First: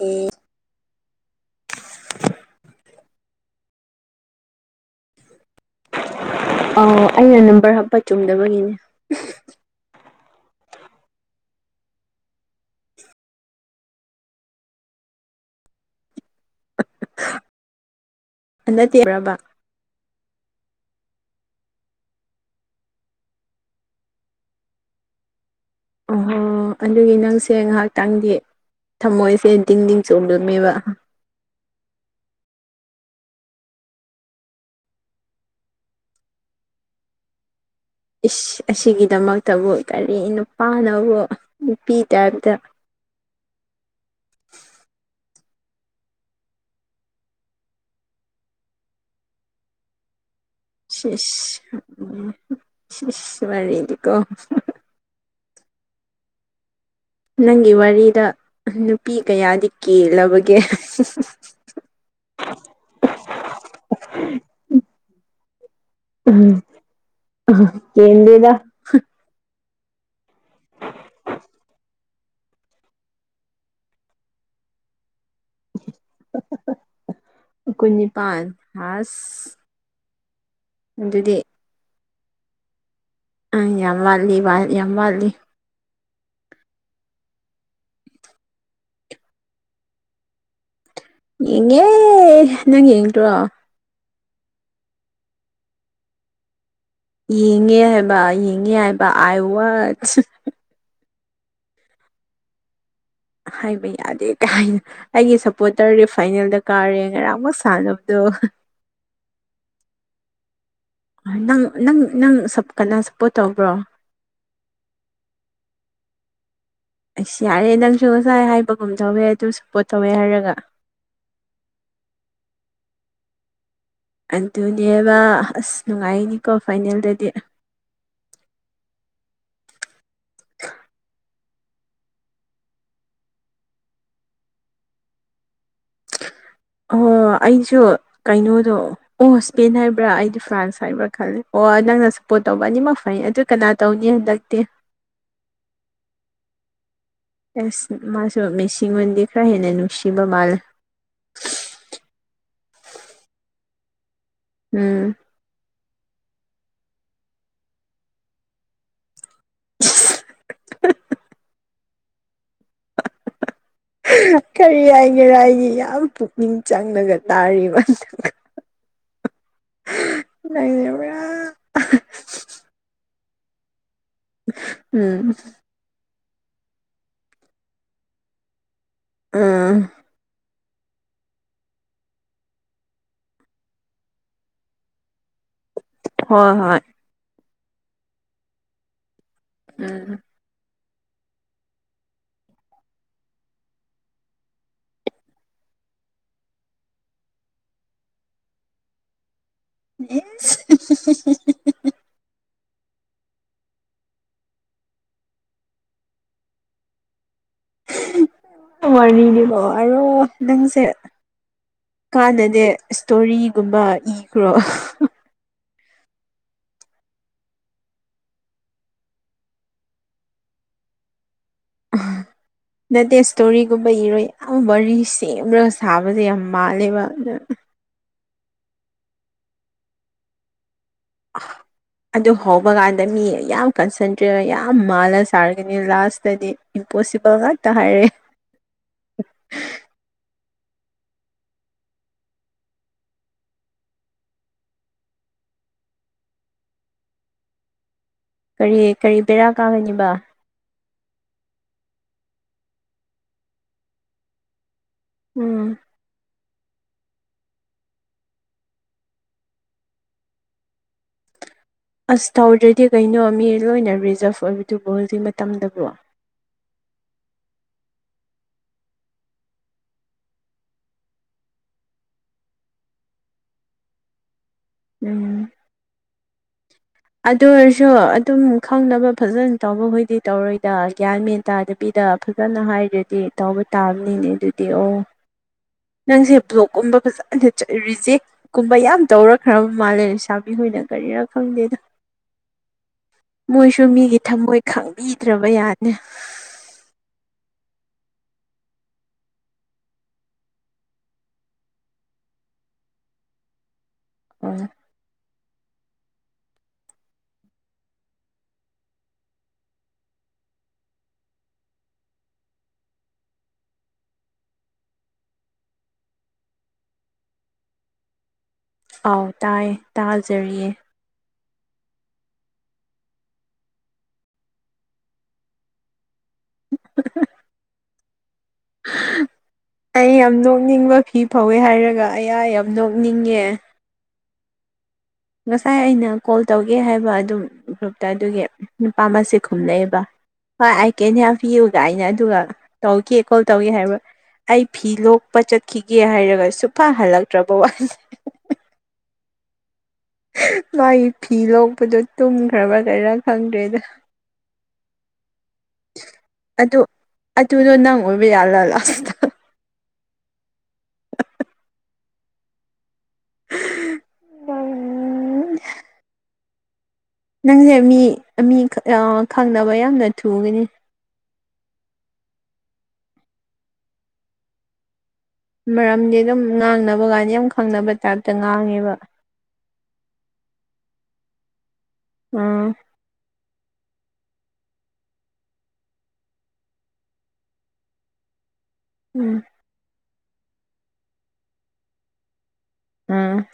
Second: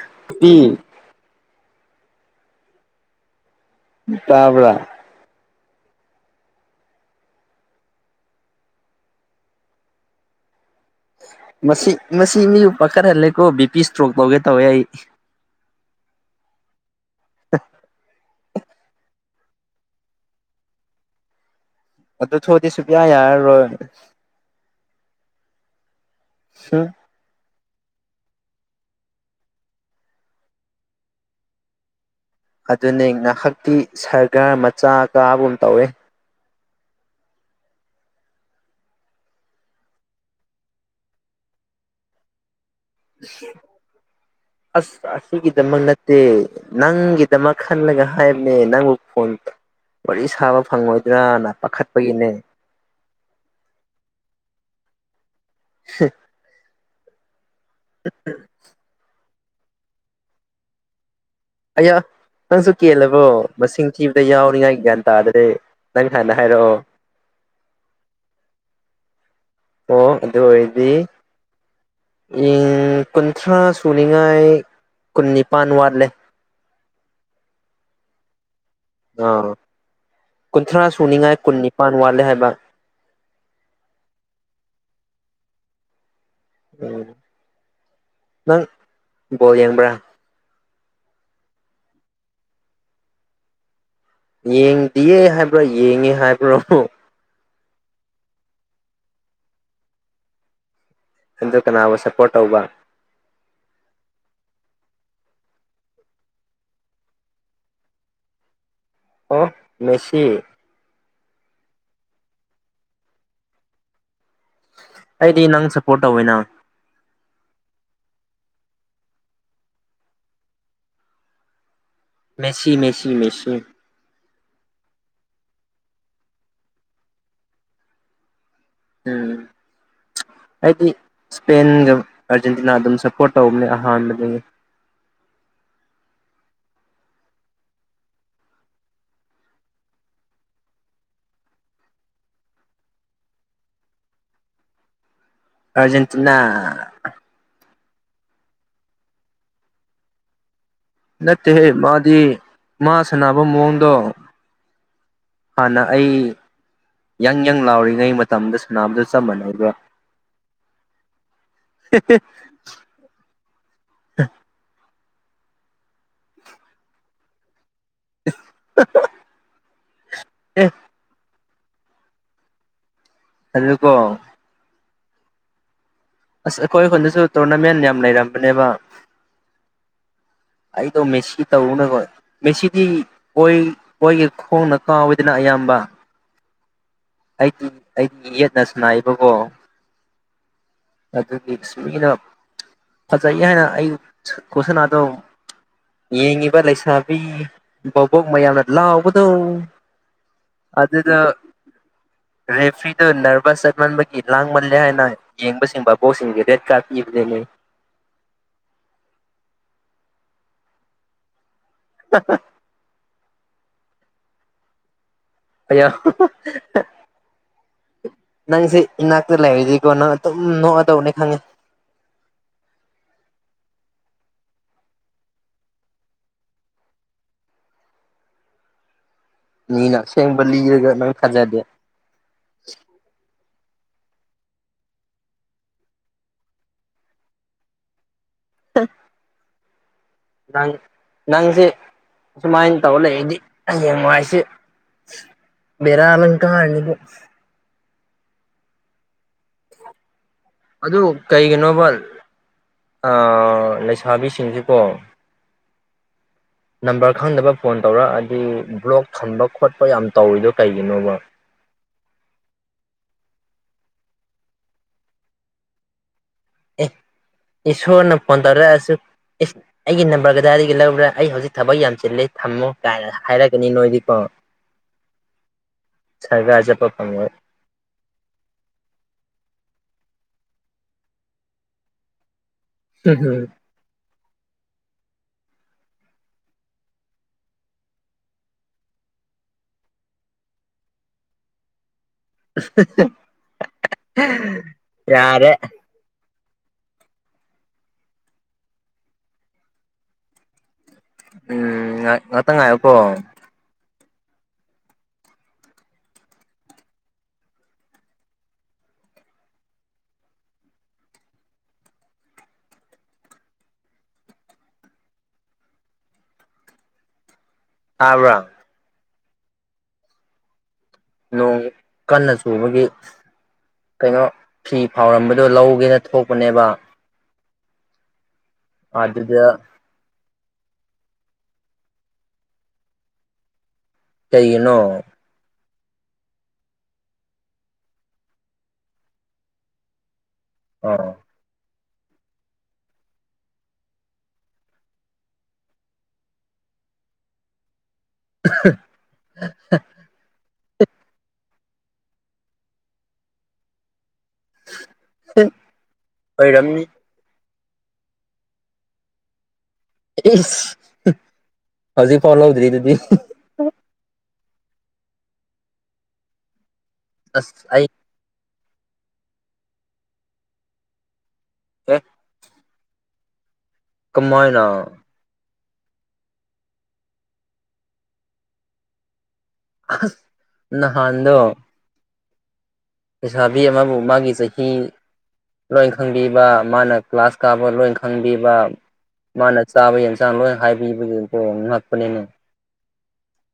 ꯎ ꯇꯤ ꯇꯥꯕ꯭ꯔ ꯑ ꯑꯩꯅ ꯅꯝꯕꯔ ꯍꯥꯞꯄ ꯆꯨꯝꯗꯕꯒꯤꯅꯦ ꯃꯁꯤ ꯃꯁꯤ ꯃꯤꯕꯨ ꯄꯥꯈꯠꯍꯜꯂꯦꯀꯣ ꯕꯤ ꯄꯤ ꯏꯁꯇ꯭ꯔꯣꯛ ꯇꯧꯒꯦ ꯇꯧꯋꯦ ꯑꯩ ꯑꯟ ꯇꯦꯕ꯭ꯔꯕ ꯑꯗꯨ ꯊꯣꯛꯑꯗꯤ ꯁꯨꯛꯌꯥ ꯌꯥꯔꯔꯣꯏ ꯑꯣꯍꯣ ꯍꯨꯝ ꯑꯗꯨꯒꯤ ꯅꯪꯁꯦ ꯉꯥꯏꯍꯥꯛꯇꯪꯗꯤ ꯊꯝꯃꯣꯏꯁꯦ ꯗꯤꯡ ꯗꯤꯡ ꯆꯣꯂꯝꯃꯦꯕ ꯑꯗꯨꯅꯤ ꯉꯥꯏꯍꯥꯛꯇꯤ ꯁꯔꯒꯔ ꯃꯆꯥ ꯀꯥꯕꯨꯝ ꯇꯧꯋꯦ ꯑꯁꯤꯒꯤꯗꯃꯛꯇꯕꯨ ꯀꯔꯤ ꯅꯨꯄꯥꯅꯕꯨ ꯅꯨꯄꯤ ꯇꯥꯏꯞꯇ ꯑꯁ ꯑꯁꯤꯒꯤꯗꯃꯛ ꯅꯠꯇꯦ ꯅꯪꯒꯤꯗꯃꯛ ꯈꯜꯂꯒ ꯍꯥꯏꯕꯅꯦ ꯅꯪꯕꯨ ꯐꯣꯟ ꯋꯥꯔꯤ ꯁꯥꯕ ꯐꯪꯉꯣꯏꯗ꯭ꯔꯅ ꯄꯥꯈꯠꯄꯒꯤꯅꯦ ꯏꯁ ꯏꯁ ꯋꯥꯔꯤꯗꯤꯀꯣ ꯍ ꯅꯪꯒꯤ ꯋꯥꯔꯤꯗ ꯅꯨꯄꯤ ꯀꯌꯥꯗꯤ ꯀꯦꯜꯂꯕꯒꯦ ꯑꯌꯥ ꯅꯪꯁꯨ ꯀꯦꯜꯂꯕꯣ ꯃꯁꯤꯡ ꯊꯤꯕꯗ ꯌꯥꯎꯔꯤꯉꯥꯏ ꯒ꯭ꯌꯥꯟ ꯇꯥꯗ꯭ꯔꯦ ꯅꯪ ꯍꯥꯟꯅ ꯎꯝ ꯍꯥꯏꯔꯛꯑꯣ ꯀꯦꯟꯗꯦꯗ ꯑꯣ ꯑꯗꯨ ꯑꯣꯏꯔꯗꯤ ꯀꯨꯟꯊ꯭ꯔꯥ ꯁꯨꯅꯤꯉꯥꯏ ꯀꯨꯟꯅꯤꯄꯥꯟ ꯋꯥꯠꯂꯦ ꯀꯨꯟꯅꯤꯄꯥꯟ ꯍ ꯑꯥ ꯀꯨꯟꯊ꯭ꯔꯥ ꯁꯨꯅꯤꯡꯉꯥꯏ ꯑꯗꯨꯗꯤ ꯀꯨꯟ ꯅꯤꯄꯥꯟ ꯋꯥꯠꯂꯦ ꯍꯥꯏꯕ ꯑ ꯌꯥꯝ ꯋꯥꯠꯂꯤ ꯌꯥꯝ ꯋꯥꯠꯂꯤ ꯎꯝ ꯅꯪ ꯕꯣꯜ ꯌꯦꯡꯕ꯭ꯔꯥ ꯌꯦꯡꯉꯦ ꯅꯪ ꯌꯦꯡꯗ꯭ꯔꯣ ꯌꯦꯡꯗꯤꯌꯦ ꯍꯥꯏꯕ꯭ꯔꯣ ꯌꯦꯡꯉꯦ ꯍꯥꯏꯕ꯭ꯔꯣ ꯌꯦꯡꯉꯦ ꯍꯥꯏꯕ ꯌꯦꯡꯉꯦ ꯍꯥꯏꯕ ꯑꯥꯏ ꯋꯥꯆ ꯑꯗꯣ ꯀꯅꯥꯕꯨ ꯁꯞꯄꯣꯔꯠ ꯇꯧꯕ ꯍꯥꯏꯕ ꯌꯥꯗꯦ ꯀꯩꯥꯏꯅ ꯑꯩꯒꯤ ꯁꯞꯄꯣꯔꯇꯔꯒꯤ ꯐꯥꯏꯅꯦꯜꯗ ꯀꯥꯔꯦ ꯉꯔꯥꯡꯃꯛ ꯁꯥꯟꯅꯕꯗꯣ ꯑꯣ ꯃꯦꯁꯤ ꯅꯪ ꯅꯪ ꯅꯪ ꯁꯞ ꯀꯅꯥ ꯁꯞꯄꯣꯔꯠ ꯇꯧꯕ꯭ꯔꯣ ꯑꯩꯗꯤ ꯅꯪ ꯁꯞꯄꯣꯔꯠ ꯇꯧꯋꯤꯅ ꯑꯁ ꯌꯥꯔꯦ ꯅꯪꯁꯨ ꯉꯁꯥꯏ ꯍꯥꯏꯕꯒꯨꯝ ꯇꯧꯋꯦ ꯑꯗꯨꯝ ꯁꯞꯄꯣꯔꯠ ꯇꯧꯋꯦ ꯍꯥꯏꯔꯒ ꯃꯦꯁꯤ ꯃꯦꯁꯤ ꯃꯦꯁꯤ ꯑꯗꯨꯅꯦꯕ ꯑꯁ ꯅꯨꯡꯉꯥꯏꯅꯤꯀꯣ ꯐꯥꯏꯅꯦꯜꯗꯗꯤ ꯎꯝ ꯑꯩꯗꯤ ꯏꯁꯄꯦꯟꯒ ꯑꯥꯔꯖꯦꯟꯇꯤꯅꯥ ꯑꯗꯨꯝ ꯁꯞꯄꯣꯔꯠ ꯇꯧꯕꯅꯦ ꯑꯍꯥꯟꯕꯗꯒꯤ ꯑꯣ ꯑꯩꯁꯨ ꯀꯩꯅꯣꯗꯣ ꯑꯣ ꯁ꯭ꯄꯦꯟ ꯍꯥꯏꯕ꯭ꯔꯥ ꯑꯩꯗꯤ ꯐ꯭ꯔꯥꯟꯁ ꯍꯥꯏꯕ꯭ꯔꯥ ꯈꯜꯂꯦ ꯑꯣ ꯅꯪꯅ ꯁꯞꯄꯣꯔꯠ ꯇꯧꯕ ꯑꯅꯤꯃꯛ ꯐꯩꯅꯤ ꯑꯗꯨ ꯀꯅꯥ ꯇꯧꯅꯤ ꯍꯟꯗꯛꯇꯤ ꯑꯔꯖꯦꯟꯇꯤꯅꯥ ꯑꯦꯁ ꯃꯥꯁꯨ ꯃꯤꯁꯤꯡꯣꯟꯗꯤ ꯈꯔ ꯍꯦꯟꯅ ꯅꯨꯡꯁꯤꯕ ꯃꯥꯜꯂꯦ ꯅꯠꯇꯦꯍꯦ ꯃꯥꯗꯤ ꯃꯥ ꯁꯥꯟꯅꯕ ꯃꯑꯣꯡꯗꯣ ꯎꯝ ꯍꯅ ꯑꯩ ꯌꯪ ꯌꯪ ꯂꯥꯎꯔꯤꯉꯩ ꯃꯇꯝꯗ ꯁꯅꯥꯝꯗꯨ ꯆꯞ ꯃꯥꯟꯅꯩ ꯑꯗꯨꯒ [unintelligible] ꯀꯔꯤ ꯍꯥꯏꯒꯔ ꯍꯥꯏꯒꯤ ꯌꯥꯝ ꯄꯨꯛꯅꯤꯡ ꯆꯪꯉꯒ ꯇꯥꯔꯤꯕ ꯑꯗꯨꯒ [unintelligible] ꯅꯅꯦ ꯑꯗꯨꯀꯣ ꯎꯝ ꯑꯁ ꯑꯩꯈꯣꯏ ꯑꯩꯈꯣꯏꯗꯁꯨ ꯇꯣꯔꯅꯥꯃꯦꯟ ꯌꯥꯝ ꯂꯩꯔꯝꯕꯅꯦꯕ ꯑꯥ ꯑꯩꯗ ꯃꯦꯁꯤ ꯇꯧꯅ ꯀꯣ ꯃꯦꯁꯤꯗꯤ ꯑꯣꯏ ꯑꯣꯏꯣꯏꯒꯤ ꯈꯣꯡꯅ ꯀꯥꯎꯋꯤꯗꯅ ꯑꯌꯥꯝꯕ ꯍꯣꯏ ꯍꯣꯏ ꯑꯩꯗꯤ ꯑꯩꯗꯤ ꯌꯦꯠꯅꯁꯨꯅꯥꯏꯕꯀꯣ ꯎꯝ ꯑꯗꯨꯒꯤ ꯁꯃꯤꯅ ꯐꯖꯩ ꯍꯥꯏꯅ ꯑꯩ ꯀꯣꯁꯅꯥꯗꯣ ꯌꯦꯡꯉꯤꯕ ꯂꯩꯁꯥꯕꯤ ꯕꯕꯣꯛ ꯃꯌꯥꯝꯅ ꯂꯥꯎꯕꯗꯧ ꯑꯗꯨꯗꯗ ꯔꯦꯐ꯭ꯔꯤꯗꯨ ꯅꯚꯁ ꯆꯠꯃꯟꯕꯒꯤ ꯂꯥꯡꯃꯜꯂꯦ ꯍꯥꯏꯅ ꯌꯦꯡꯕꯁꯤ ꯕꯕꯣꯛꯁꯤꯡꯒꯤꯦꯗꯦꯠ ꯀꯥ ꯏꯅꯤ ꯋꯥꯔꯅꯤꯡꯅꯦꯕꯣ ꯍꯥꯏꯔꯣ ꯅꯪꯁꯦ ꯀꯥꯟꯅꯗꯦ ꯏꯁꯇꯣꯔꯤꯒꯨꯝꯕ ꯏꯈ꯭ꯔꯣ [unintelligible] ꯅꯪꯁꯦ ꯏꯅꯥꯛꯇ ꯂꯩꯔꯗꯀꯣ ꯅꯪ ꯑꯗꯨꯝ ꯅꯣꯛꯑ ꯇꯧꯕꯅꯦ ꯈꯪꯉꯦ ꯎꯝ ꯅꯠꯇꯦ ꯏꯁꯇꯣꯔꯤꯒꯨꯝꯕ ꯏꯔꯣ ꯌꯥꯝ ꯋꯥꯔꯤ ꯁꯦꯝꯔꯒ ꯁꯥꯕꯁꯦ ꯌꯥꯝ ꯃꯥꯜꯂꯦꯕ ꯑꯗꯨ ꯃꯤꯅ ꯑꯁꯦꯡꯕ ꯂꯤꯔꯒ ꯅꯪ ꯐꯥꯖꯗꯦ ꯑꯗꯨ ꯍꯧꯕ ꯀꯥꯟꯗ ꯃꯤ ꯌꯥꯝ ꯀꯟꯁꯟꯇ꯭ꯔꯦꯠ ꯌꯥꯝ ꯃꯥꯜꯂ ꯁꯥꯔꯒꯅꯤ ꯂꯥꯁꯇꯗꯤ ꯏꯝꯄꯣꯁꯤꯕꯜ ꯉꯇ ꯍꯥꯏꯔꯦ ꯑꯝ ꯅꯪ ꯅꯪꯁꯦ ꯑꯁꯨꯃꯥꯏꯅ ꯇꯧꯔ ꯂꯩꯗꯤ ꯍ ꯍꯌꯦꯡ ꯅꯨꯡꯉꯥꯏꯁꯤ ꯕꯔ ꯑꯂꯪꯀ ꯍꯥꯏꯅꯤꯒ ꯀꯔꯤ ꯀꯔꯤ ꯄꯕꯦꯔꯥ ꯀꯥꯒꯅꯤꯕ ꯑꯗꯨ ꯀꯩꯒꯤꯅꯣꯕ ꯂꯩꯁꯥꯕꯤꯁꯤꯡꯁꯤꯦꯀꯣ ꯎꯝ ꯅꯝꯕꯔ ꯈꯪꯗꯕ ꯐꯣꯟ ꯇꯧꯔꯛꯑꯗꯤ ꯕ꯭ꯂꯣꯛ ꯊꯝꯕ ꯈꯣꯠꯄ ꯌꯥꯝ ꯇꯧꯔꯤꯗꯣ ꯀꯩꯒꯤꯅꯣꯕ ꯑꯁ ꯇꯧꯗ꯭ꯔꯗꯤ ꯀꯩꯅꯣ ꯃꯤ ꯂꯣꯏꯅ ꯔꯤꯖꯥꯞ ꯑꯣꯏꯕꯗꯨꯕꯨꯣ ꯍꯧꯖꯤꯛ ꯃꯇꯝꯗꯕꯨꯣ ꯑꯦ ꯏꯁꯣꯔꯅ ꯄꯗꯔꯗ ꯑꯁ ꯏꯁ ꯑꯩꯒꯤ ꯅꯝꯕꯔꯀꯗꯥꯏꯗꯒꯤ ꯂꯧꯕꯔꯥ ꯑꯩ ꯍꯧꯖꯤꯛ ꯊꯕꯛ ꯌꯥꯝ ꯆꯤꯜꯂꯤ ꯊꯝꯃꯣ ꯀꯥꯏꯅ꯫ ꯍꯥꯏꯔꯛꯀꯅꯤ ꯅꯣꯏꯗꯤꯀꯣ꯫ ꯎꯝ꯫ [unintelligible] ꯑꯗꯨ ꯑꯣꯏꯔꯁꯨ ꯑꯗꯨꯝ ꯈꯪꯅꯕ ꯐꯖꯅ ꯇꯧꯕꯈꯣꯏꯗꯤ ꯇꯧꯔꯣꯏꯗ ꯒ꯭ꯌꯥꯟ ꯃꯦꯟ ꯇꯥꯗꯕꯤꯗ ꯐꯖꯅ ꯍꯥꯏ ꯑꯗꯨꯗꯤ ꯇꯧꯕ ꯇꯥꯕꯅꯤꯅꯦ ꯑꯗꯨꯗꯤ ꯑꯣ꯫ ꯅꯪꯁꯦ ꯕ꯭ꯂꯣꯛꯀꯨꯝꯕ ꯐꯖꯅ ꯔꯤꯖꯦꯛ ꯀꯨꯝꯕ ꯌꯥꯝ ꯇꯧꯔꯛꯈ꯭ꯔꯕ ꯃꯥꯜꯂꯦ ꯄꯩꯁꯥꯕꯤꯍꯣꯏꯅ ꯀꯔꯤꯔ ꯈꯪꯗꯦꯗ꯫ [unintelligible] ꯃꯣꯏꯁꯨ ꯃꯤꯒꯤ ꯊꯝꯃꯣꯏ ꯈꯪꯕꯤꯗ꯭ꯔꯕ ꯌꯥꯔꯦ ꯌꯥꯠꯅꯤ꯫ ꯎꯝ ꯉꯥ ꯉꯠꯇ ꯉꯥꯏꯌꯨꯀꯣ꯫ ꯑꯣ꯫ ꯇꯕ꯭ꯔꯥ꯫ ꯑꯥꯎ ꯇꯥꯏꯌꯦ ꯇꯥꯖꯔꯤꯌꯦ꯫ ꯅꯣꯡ ꯀꯟꯅ ꯆꯨꯕꯒꯤ꯫ ꯀꯩꯅꯣ ꯐꯤ ꯐꯥꯎꯔꯝꯕꯗꯣ ꯂꯧꯒꯦꯅ ꯊꯣꯛꯄꯅꯦꯕ꯫ ꯐꯖꯗꯦ꯫ ꯑꯩ ꯌꯥꯝ ꯅꯣꯛꯅꯤꯡꯕ ꯐꯤ ꯐꯧꯋꯦ ꯍꯥꯏꯔꯒ ꯑꯌꯥ ꯌꯥꯝ ꯅꯣꯛꯅꯤꯡꯉꯦ꯫ ꯀꯩꯒꯤꯅꯣ꯫ ꯉꯁꯥꯏ ꯑꯩꯅ ꯀꯣꯜ ꯇꯧꯒꯦ ꯍꯥꯏꯕ ꯑꯗꯨꯝ ꯒ꯭ꯔꯨꯞꯇ ꯑꯗꯨꯒꯤ ꯅꯨꯄꯥ ꯃꯁꯤ ꯈꯨꯝꯂꯛꯑꯦꯕ꯫ ꯍꯣꯏ ꯑꯩꯏ ꯑꯥ ꯀꯦꯅꯦꯜ ꯄꯤꯌꯨꯒ ꯀꯥꯏꯅ ꯑꯗꯨꯒ ꯇꯧꯒꯦ ꯀꯣꯜ ꯇꯧꯒꯦ ꯍꯥꯏꯕ꯭ꯔ ꯑꯩ ꯐꯤ ꯂꯣꯛꯄ ꯆꯠꯈꯤꯒꯦ ꯍꯥꯏꯔꯒ ꯁꯨꯡꯐ ꯍꯜꯂꯛꯇ꯭ꯔꯕ ꯋꯥꯅꯤ꯫ [unintelligible] ꯃꯥꯒꯤ ꯐꯤ ꯂꯣꯛꯄꯗꯣ ꯇꯨꯝꯈ꯭ꯔꯕ ꯀꯩꯔꯥ ꯈꯪꯗ꯭ꯔꯦꯗ꯫ ꯑꯗꯨ ꯑꯣꯏꯔꯝꯅꯤ꯫ ꯑꯗꯨꯗꯣ ꯅꯪ ꯑꯣꯏꯕ ꯌꯥꯜꯂꯜꯂꯁ ꯏꯁ ꯍꯧꯖꯤꯛ ꯐꯥꯎ ꯂꯧꯗ꯭ꯔꯤ ꯑꯗꯨꯗꯤ꯫ ꯑꯁ ꯅꯪꯁꯦ ꯑꯩ ꯃꯤ ꯃꯤ ꯈꯪꯅꯕ ꯌꯥꯝꯅ ꯊꯨꯒꯅꯤ꯫ ꯑꯦ꯫ ꯀꯃꯥꯏꯅ꯫ ꯃꯔꯝꯗꯤ ꯑꯗꯨꯝ ꯉꯥꯡꯅꯕ ꯀꯥꯟꯗ ꯌꯥꯝ ꯈꯪꯅꯕ ꯇꯥꯏꯞꯇ ꯉꯥꯡꯉꯦꯕ꯫ ꯑꯁ ꯅꯍꯥꯟꯗꯣ꯫ ꯎꯝ꯫ ꯂꯩꯁꯥꯕꯤ ꯑꯃꯕꯨ ꯃꯥꯒꯤ ꯆꯍꯤ ꯂꯣꯏꯟ ꯈꯪꯕꯤꯕ ꯃꯥꯅ ꯀ꯭ꯂꯥꯁ ꯀꯥꯕ ꯂꯣꯏꯟ ꯈꯪꯕꯤꯕ꯫ ꯎꯝ ꯃꯥꯅ ꯆꯥꯕ ꯌꯦꯟꯁꯥꯡ ꯂꯣꯏ ꯍꯥꯏꯕꯤꯕꯒꯤꯀꯣ ꯉꯛꯄꯅꯤꯅꯦ꯫ ꯎꯝ꯫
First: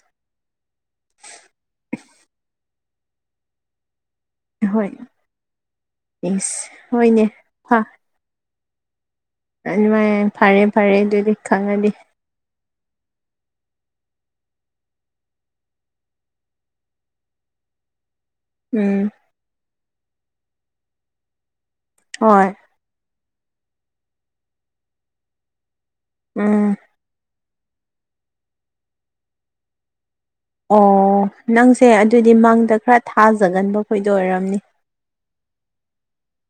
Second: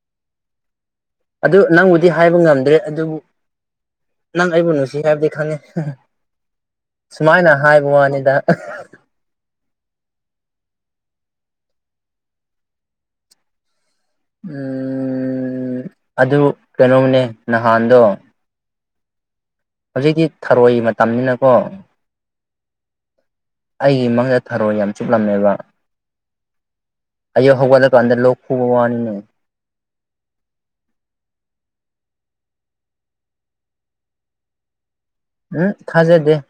ꯑꯗꯨ ꯅꯪꯕꯨꯗꯤ ꯍꯥꯏꯕ ꯉꯝꯗ꯭ꯔꯦ ꯑꯗꯨꯕꯨ ꯅꯪ ꯑꯩꯕꯨ ꯍꯣꯏ ꯅꯨꯡꯁꯤ ꯍꯥꯏꯕꯗꯤ ꯈꯪꯉꯦ ꯏꯁ ꯍꯣꯏꯅꯦ ꯁꯨꯃꯥꯏꯅ ꯍꯥꯏꯕ ꯋꯥꯅꯤꯗ꯫ ꯃꯅꯤ ꯃꯅꯤ ꯐꯔꯦ ꯐꯔꯦ ꯑꯗꯨꯗꯤ ꯈꯪꯉꯗꯤ꯫ ꯑꯗꯨ ꯀꯩꯅꯣꯅꯦ ꯅꯍꯥꯟꯗꯣ꯫ ꯎꯝ꯫ ꯍꯧꯖꯤꯛꯇꯤ ꯊꯔꯣꯏ ꯃꯇꯝꯅꯤꯅꯀꯣ꯫ ꯍꯣꯏ꯫ ꯑꯩꯒꯤ ꯃꯪꯗ ꯊꯔꯣ ꯌꯥꯝ ꯆꯨꯞꯂꯝꯃꯦꯕ꯫ ꯎꯝ꯫ ꯑꯌꯨꯛ ꯍꯧꯒꯠꯂꯀꯥꯟꯗ ꯂꯣꯛ ꯈꯨꯕ ꯋꯥꯅꯤꯅꯦ꯫ ꯑꯣ ꯅꯪꯁꯦ ꯑꯗꯨꯗꯤ ꯃꯪꯗ ꯈꯔ ꯊꯥꯖꯒꯟꯕ ꯈꯣꯏꯗꯣ ꯑꯣꯏꯔꯝꯅꯤ꯫ ꯎꯝ ꯊꯖꯗꯦ꯫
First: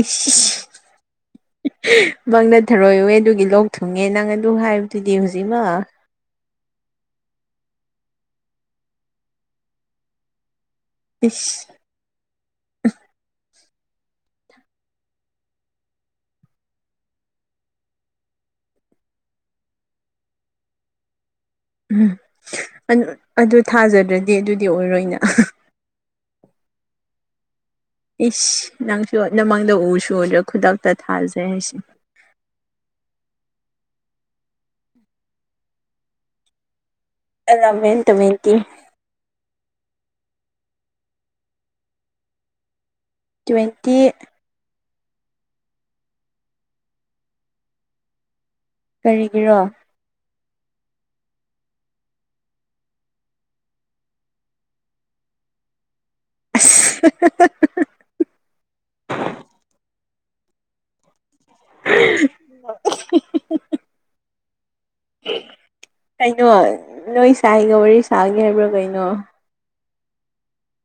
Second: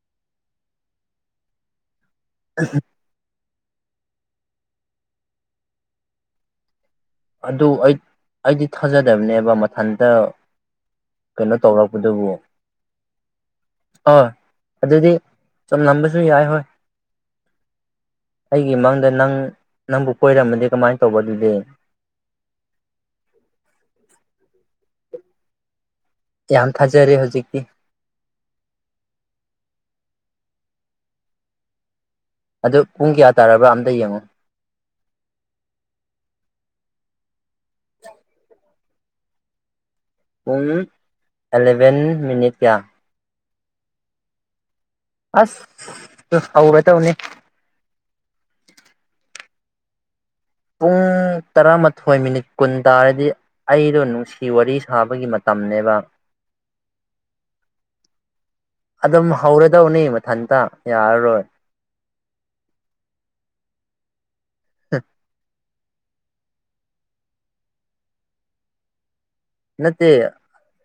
ꯏꯁ ꯃꯪꯅ ꯊꯔꯣꯏ ꯎꯋꯦ ꯑꯗꯨꯒꯤ ꯂꯣꯛ ꯊꯨꯡꯉꯦ ꯅꯪ ꯑꯗꯨ ꯍꯥꯏꯕꯗꯨꯗꯤ ꯍꯧꯖꯤꯛꯃ ꯑꯗꯨ ꯑꯩ ꯑꯩꯗꯤ ꯊꯥꯖꯗꯕꯅꯦꯕ ꯃꯊꯟꯇ ꯀꯩꯅꯣ ꯏꯁ ꯇꯧꯔ ꯗꯨꯕꯨ ꯍꯣꯏ ꯑꯗꯨꯗꯤ ꯆꯝꯂꯝꯕꯁꯨ ꯌꯥꯏ ꯍꯣꯏ ꯑꯩꯒꯤ ꯃꯥꯡꯗ ꯅꯪ ꯅꯪꯕꯨ ꯀꯣꯏꯔꯝꯃꯗꯤ ꯀꯃꯥꯏ ꯇꯧꯕ ꯑꯗꯨꯗꯤ ꯎꯝ ꯑꯗꯨ ꯊꯥꯖꯗ꯭ꯔꯗꯤ ꯑꯗꯨꯗꯤ ꯑꯣꯏꯔꯣꯏꯅ ꯌꯥꯝ ꯊꯥꯖꯔꯦ ꯍꯧꯖꯤꯛꯇꯤ ꯏꯁ ꯅꯪꯁꯨ ꯅꯃꯪꯗ ꯎꯁꯨ ꯎꯗ꯭ꯔ ꯈꯨꯗꯛꯇ ꯊꯥꯖꯩ ꯍꯥꯏꯁꯦ ꯑꯗꯨ ꯄꯨꯡ ꯀꯌꯥ ꯇꯥꯔꯕ꯭ꯔꯥ ꯑꯝꯇ ꯌꯦꯡꯉꯣ ꯑꯦꯂ ꯃꯦꯟ ꯇꯣꯑꯦꯟꯇꯤ ꯄꯨꯡ ꯑꯦꯂꯚꯦꯟ ꯃꯤꯅꯤꯠ ꯀꯌꯥ ꯇ꯭ꯋꯦꯟꯇꯤ ꯑꯁ ꯍꯧꯔꯥꯗꯧꯅꯤ ꯀꯔꯤꯒꯤꯔꯣ ꯄꯨꯡ ꯇꯔꯥꯃꯥꯊꯣꯏ ꯃꯤꯅꯤꯠ ꯀꯨꯟ ꯇꯥꯔꯗꯤ ꯑꯩꯗꯣ ꯅꯨꯡꯁꯤ ꯋꯥꯔꯤ ꯁꯥꯕꯒꯤ ꯃꯇꯝꯅꯦꯕ [unintelligible] ꯑꯗꯨꯝ ꯍꯧꯔꯗꯧꯅꯤ ꯃꯊꯟꯇ ꯌꯥꯔꯔꯣꯏ [inaudible] ꯀꯩꯅꯣ ꯅꯣꯏ ꯁꯥꯏꯒ ꯋꯥꯔꯤ ꯁꯥꯒꯦ ꯍꯥꯏꯕ꯭ꯔꯥ ꯀꯩꯅꯣ ꯅꯠꯇꯦ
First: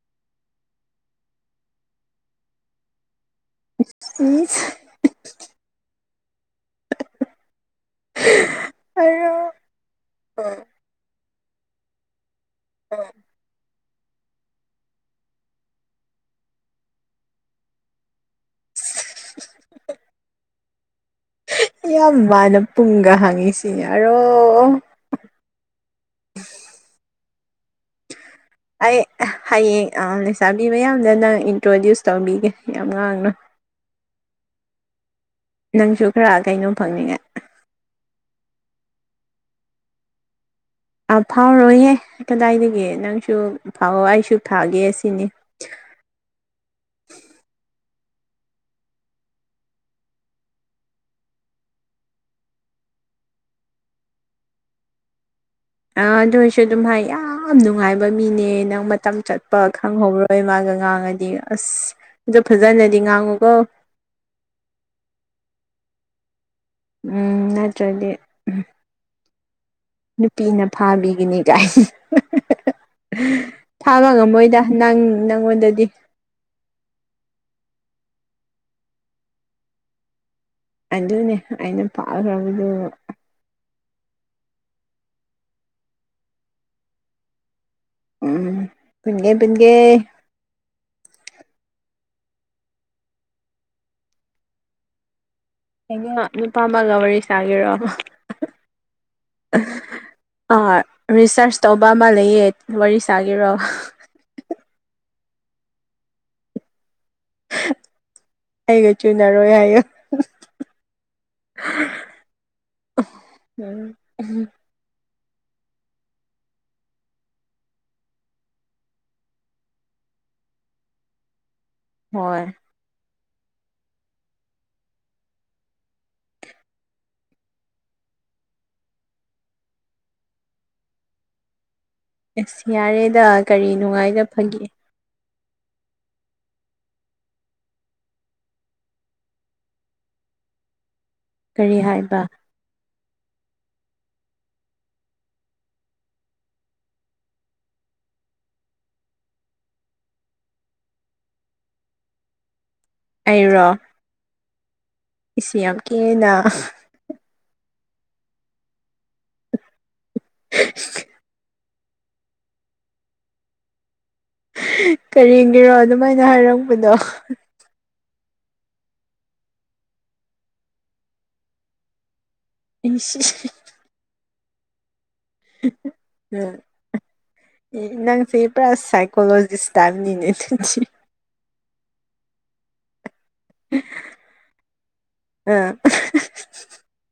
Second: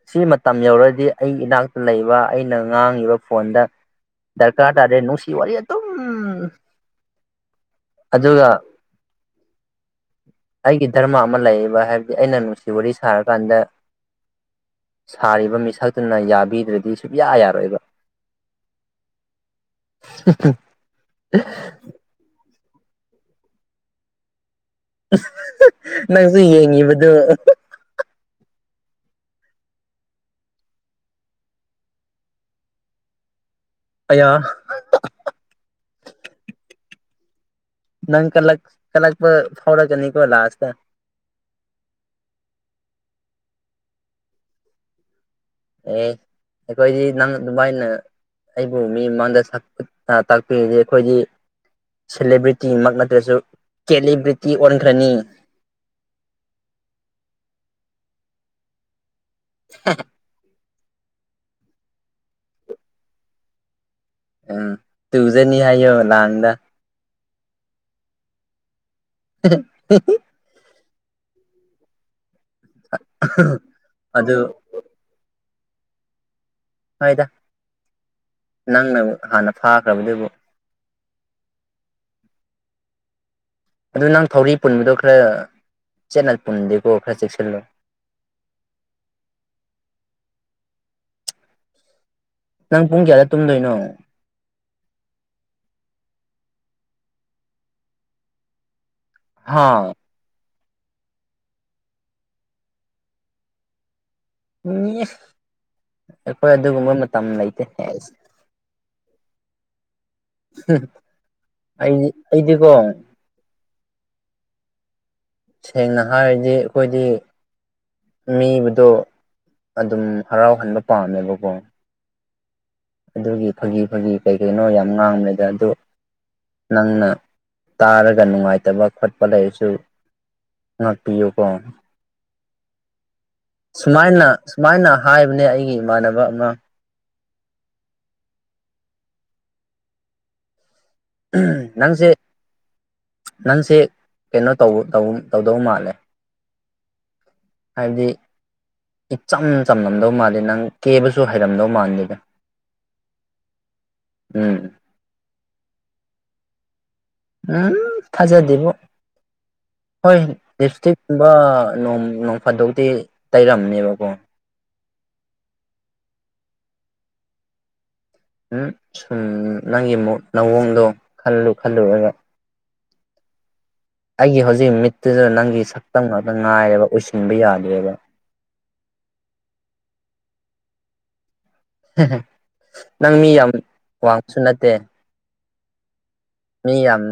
ꯁꯤ ꯃꯇꯝ ꯌꯧꯔꯗꯤ ꯑꯩꯒꯤ ꯏꯅꯥꯛꯇ ꯂꯩꯕ ꯑꯩꯅ ꯉꯥꯡꯉꯤꯕ ꯐꯣꯟꯗ ꯗꯔꯀꯥꯔ ꯏꯁ ꯇꯥꯗꯦ ꯅꯨꯡꯁꯤ ꯋꯥꯔꯤ ꯑꯗꯨꯝ ꯑꯗꯨꯒ ꯑꯌꯣ ꯑꯩꯒꯤ ꯙꯔꯃ ꯑꯃ ꯂꯩꯌꯦꯕ ꯍꯥꯏꯕꯗꯤ ꯑꯩꯅ ꯅꯨꯡꯁꯤ ꯋꯥꯔꯤ ꯁꯥꯔꯀꯥꯟꯗ ꯁꯥꯔꯤꯕ ꯃꯤꯁꯛꯇꯨꯅ ꯌꯥꯕꯤꯗ꯭ꯔꯗꯤ ꯁꯨꯌꯥ ꯌꯥꯔꯣꯏꯕ [unintelligible] ꯌꯥꯝ ꯃꯟꯅ ꯄꯨꯡꯒ ꯍꯥꯡꯉꯤꯁꯤ ꯑꯔꯣ ꯅꯪꯁꯨ ꯌꯦꯡꯉꯤꯕꯗꯨ [inaudible] ꯑꯩ ꯍꯌꯦꯡ ꯑ ꯂꯩꯁꯥꯕꯤ ꯃꯌꯥꯝꯗ ꯅꯪ ꯏꯟꯇ꯭ꯔꯣꯗ꯭ꯌꯨꯁ ꯇꯧꯕꯤꯒꯦ ꯌꯥꯝ ꯉꯥꯡꯅꯨ ꯑꯌꯥ ꯅꯪꯁꯨ ꯈꯔ ꯀꯩꯅꯣ ꯐꯪꯅꯤꯡꯉꯥꯏ ꯅꯪ ꯀꯜꯂꯛ ꯀꯂꯛꯄ ꯐꯥꯎꯔꯛ ꯀꯅꯤꯀꯣ ꯂꯥꯁꯇꯥ ꯐꯥꯎꯔꯣꯏꯍꯦ ꯀꯗꯥꯏꯗꯒꯤ ꯅꯪꯁꯨ ꯐꯥꯎꯑꯣ ꯑꯩꯁꯨ ꯊꯥꯒꯦ ꯁꯤꯅꯤ ꯑꯦ ꯑꯩꯈꯣꯏꯗꯤ ꯅꯪ ꯗꯨꯃꯥꯏꯅ ꯑꯩꯕꯨ ꯃꯤ ꯃꯥꯡꯗ ꯁꯛ ꯇꯥꯛꯄꯤꯔꯗꯤ ꯑꯩꯈꯣꯏꯗꯤ ꯁꯦꯂꯦꯕ꯭ꯔꯤꯇꯤꯃꯛ ꯅꯠꯇ꯭ꯔꯁꯨ ꯀꯦꯂꯤꯕ꯭ꯔꯤꯇꯤ ꯑꯣꯟꯈ꯭ꯔꯅꯤ ꯑ ꯑꯗꯨ ꯑꯣꯏꯁꯨ ꯑꯗꯨꯝ ꯍꯥꯏ ꯌꯥꯝ ꯅꯨꯡꯉꯥꯏꯕ ꯃꯤꯅꯦ ꯅꯪ ꯃꯇꯝ ꯆꯠꯄ ꯈꯪꯍꯧꯔꯣꯏ ꯃꯥꯒ ꯉꯥꯡꯉꯗꯤ ꯑꯁ ꯑꯗꯨ ꯐꯖꯅꯗꯤ ꯉꯥꯡꯉꯨꯀꯣ ꯎꯝ ꯇꯨꯖꯅꯤ ꯍꯥꯏꯌꯣ ꯂꯥꯟꯗ ꯎꯝ ꯅꯠꯇ꯭ꯔꯗꯤ [unintelligible] ꯅꯨꯄꯤꯅ ꯐꯥꯕꯤꯒꯅꯤ ꯒꯥꯏꯟ ꯐꯥꯕ ꯑꯗꯨ ꯉꯝꯃꯣꯏꯗ ꯅꯪ ꯅꯉꯣꯟꯗꯗꯤ ꯍꯣꯏꯗ ꯅꯪꯅ ꯍꯥꯟꯅ ꯐꯥꯈ꯭ꯔꯕꯗꯨꯕꯨ ꯑꯗꯨꯅꯦ ꯑꯩꯅ ꯐꯈꯔ꯭ꯕꯗꯨꯕꯨ ꯑꯗꯨ ꯅꯪ ꯊꯧꯔꯤ ꯄꯨꯟꯕꯗꯣ ꯈꯔ ꯆꯦꯠꯅ ꯄꯨꯟꯗꯦꯀꯣ ꯈꯔ ꯆꯦꯛꯁꯤꯜꯂꯣ ꯎꯝ ꯄꯨꯟꯒꯦ ꯄꯨꯟꯒꯦ ꯅꯪ ꯄꯨꯡ ꯀꯌꯥꯗ ꯇꯨꯝꯗꯣꯏꯅꯣ ꯑꯩꯅ ꯅꯨꯄꯥ ꯑꯃꯒ ꯋꯥꯔꯤ ꯁꯥꯒꯦꯔꯣ ꯍꯥꯥ ꯑꯥ ꯔꯤꯁꯔꯁ ꯇꯧꯕ ꯑꯃ ꯂꯩꯌꯦ ꯋꯥꯔꯤ ꯁꯥꯒꯤꯔꯣ ꯑꯩꯈꯣꯏ ꯑꯗꯨꯒꯨꯝꯕ ꯃꯇꯝ ꯂꯩꯇꯦ ꯑꯩꯒ ꯆꯨꯅꯔꯣꯏ ꯍꯥꯏꯌꯦ ꯑꯩꯗꯤ ꯑꯩꯗꯤ ꯀꯣ ꯎꯝ ꯁꯦꯡꯅ ꯍꯥꯏꯔꯗꯤ ꯑꯩꯈꯣꯏꯗꯤ ꯃꯤꯕꯨꯗꯨ ꯑꯗꯨꯝ ꯍꯔꯥꯎꯍꯟꯕ ꯄꯥꯝꯃꯦꯕꯀꯣ ꯍꯣꯏ ꯑꯗꯨꯒꯤ ꯐꯥꯒꯤ ꯐꯥꯒꯤ ꯀꯩ ꯀꯩꯅꯣ ꯌꯥꯝ ꯉꯥꯡꯃꯦꯗ ꯑꯗꯨ ꯅꯪꯅ ꯇꯥꯔꯒ ꯅꯨꯡꯉꯥꯏꯇꯕ ꯈꯣꯠꯄ ꯂꯩꯔꯁꯨ ꯉꯥꯛꯄꯤꯌꯨ ꯀꯣ ꯢꯁ ꯌꯥꯔꯦꯗ ꯀꯔꯤ ꯅꯨꯡꯉꯥꯏꯗ ꯁꯨꯃꯥꯏꯅ ꯐꯥꯒꯤ ꯁꯨꯃꯥꯏꯅ ꯍꯥꯏꯕꯅꯦ ꯑꯩꯒꯤ ꯏꯃꯥꯟꯅꯕ ꯑꯃ ꯀꯔꯤ ꯅꯪꯁꯦ ꯍꯥꯏꯕ ꯅꯪꯁꯦ ꯀꯩꯅꯣ ꯇꯧꯕ ꯇꯧꯗꯧ ꯃꯥꯜꯂꯦ ꯍꯥꯏꯗꯤ ꯏꯆꯝ ꯆꯝꯂꯝꯗꯧ ꯃꯥꯜꯂꯦ ꯅꯪ ꯀꯦꯕꯁꯨ ꯍꯩꯔꯝꯗꯧ ꯃꯥꯜꯗꯦ ꯑꯩꯔꯣ ꯎꯝ ꯢꯁ ꯌꯥꯝ ꯀꯦꯅ ꯎꯝ ꯊꯥꯖꯗꯦꯕꯣ ꯍꯣꯏ ꯂꯤꯞꯁꯇꯤꯛꯀꯨꯝꯕ ꯅꯣꯡ ꯅꯣꯡ ꯐꯗꯣꯛꯗꯤ ꯇꯩꯔꯝꯅꯦꯕꯀꯣ ꯀꯔꯤꯒꯤꯔꯣ ꯑꯗꯨꯃꯥꯏꯅ ꯍꯥꯏꯔꯛꯄꯗꯣ ꯎ ꯁꯨꯝ ꯅꯪꯒꯤ ꯅꯑꯣꯡꯗꯣ ꯈꯜꯂꯨ ꯈꯜꯂꯨꯔꯒ ꯢꯁ ꯑꯩꯒꯤ ꯍꯧꯖꯤꯛ ꯃꯤꯠꯇꯨꯗ ꯅꯪꯒꯤ ꯁꯛꯇꯝ ꯉꯥꯛꯇ ꯉꯥꯏꯔꯦꯕ ꯎꯁꯤꯟꯕ ꯌꯥꯗꯦꯕ ꯅꯪꯁꯤ ꯄꯨꯔꯥ ꯁꯥꯏꯀꯣꯂꯣꯖꯤꯁꯇꯞꯅꯤꯅꯦ ꯅꯪ ꯃꯤ ꯌꯥꯝ ꯋꯥꯡꯁꯨ ꯅꯠꯇꯦ ꯑꯥ ꯃꯤ ꯌꯥꯝ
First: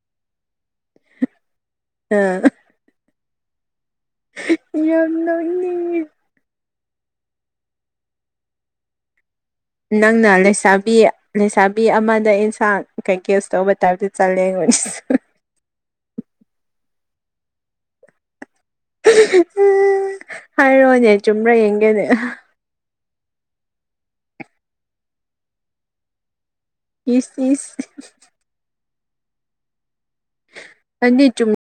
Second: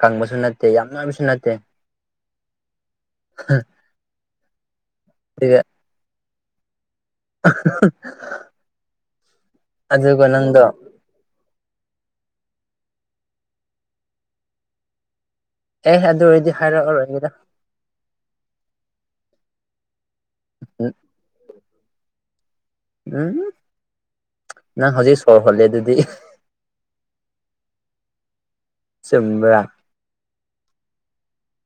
ꯀꯪꯕꯁꯨ ꯅꯠꯇꯦ ꯌꯥꯝ ꯅꯣꯏꯕꯁꯨ ꯅꯠꯇꯦ ꯑꯥ ꯍꯥ [inaudible] ꯌꯥꯝꯅ ꯁꯤꯦ [inaudible] [inaudible] ꯑꯗꯨꯒ ꯅꯪꯅ ꯅꯪꯗꯣ ꯂꯩꯁꯥꯕꯤ ꯂꯩꯁꯥꯕꯤ ꯑꯃꯗ ꯏꯟꯁꯥꯡ ꯀꯩꯀꯦꯁ ꯇꯧꯕ ꯇꯥꯏꯞꯇ ꯆꯠꯂꯦ ꯑꯩꯉꯣꯏꯗ ꯑꯦ ꯑꯗꯨ ꯑꯣꯏꯔꯗꯤ ꯍꯥꯏꯔꯛꯑꯔꯣꯏꯒꯦꯗ ꯍꯥꯏꯔꯣꯅꯦ ꯆꯨꯝꯕ꯭ꯔꯥ ꯌꯦꯡꯒꯅꯦ ꯎꯝ ꯅꯪ ꯍꯧꯖꯤꯛ ꯁꯣꯔ ꯍꯣꯜꯂꯤꯗꯨꯗꯤ ꯏꯁ ꯏꯁ ꯆꯨꯝꯕ꯭ꯔ ꯀꯅꯤ ꯆꯨꯝ [inaudible]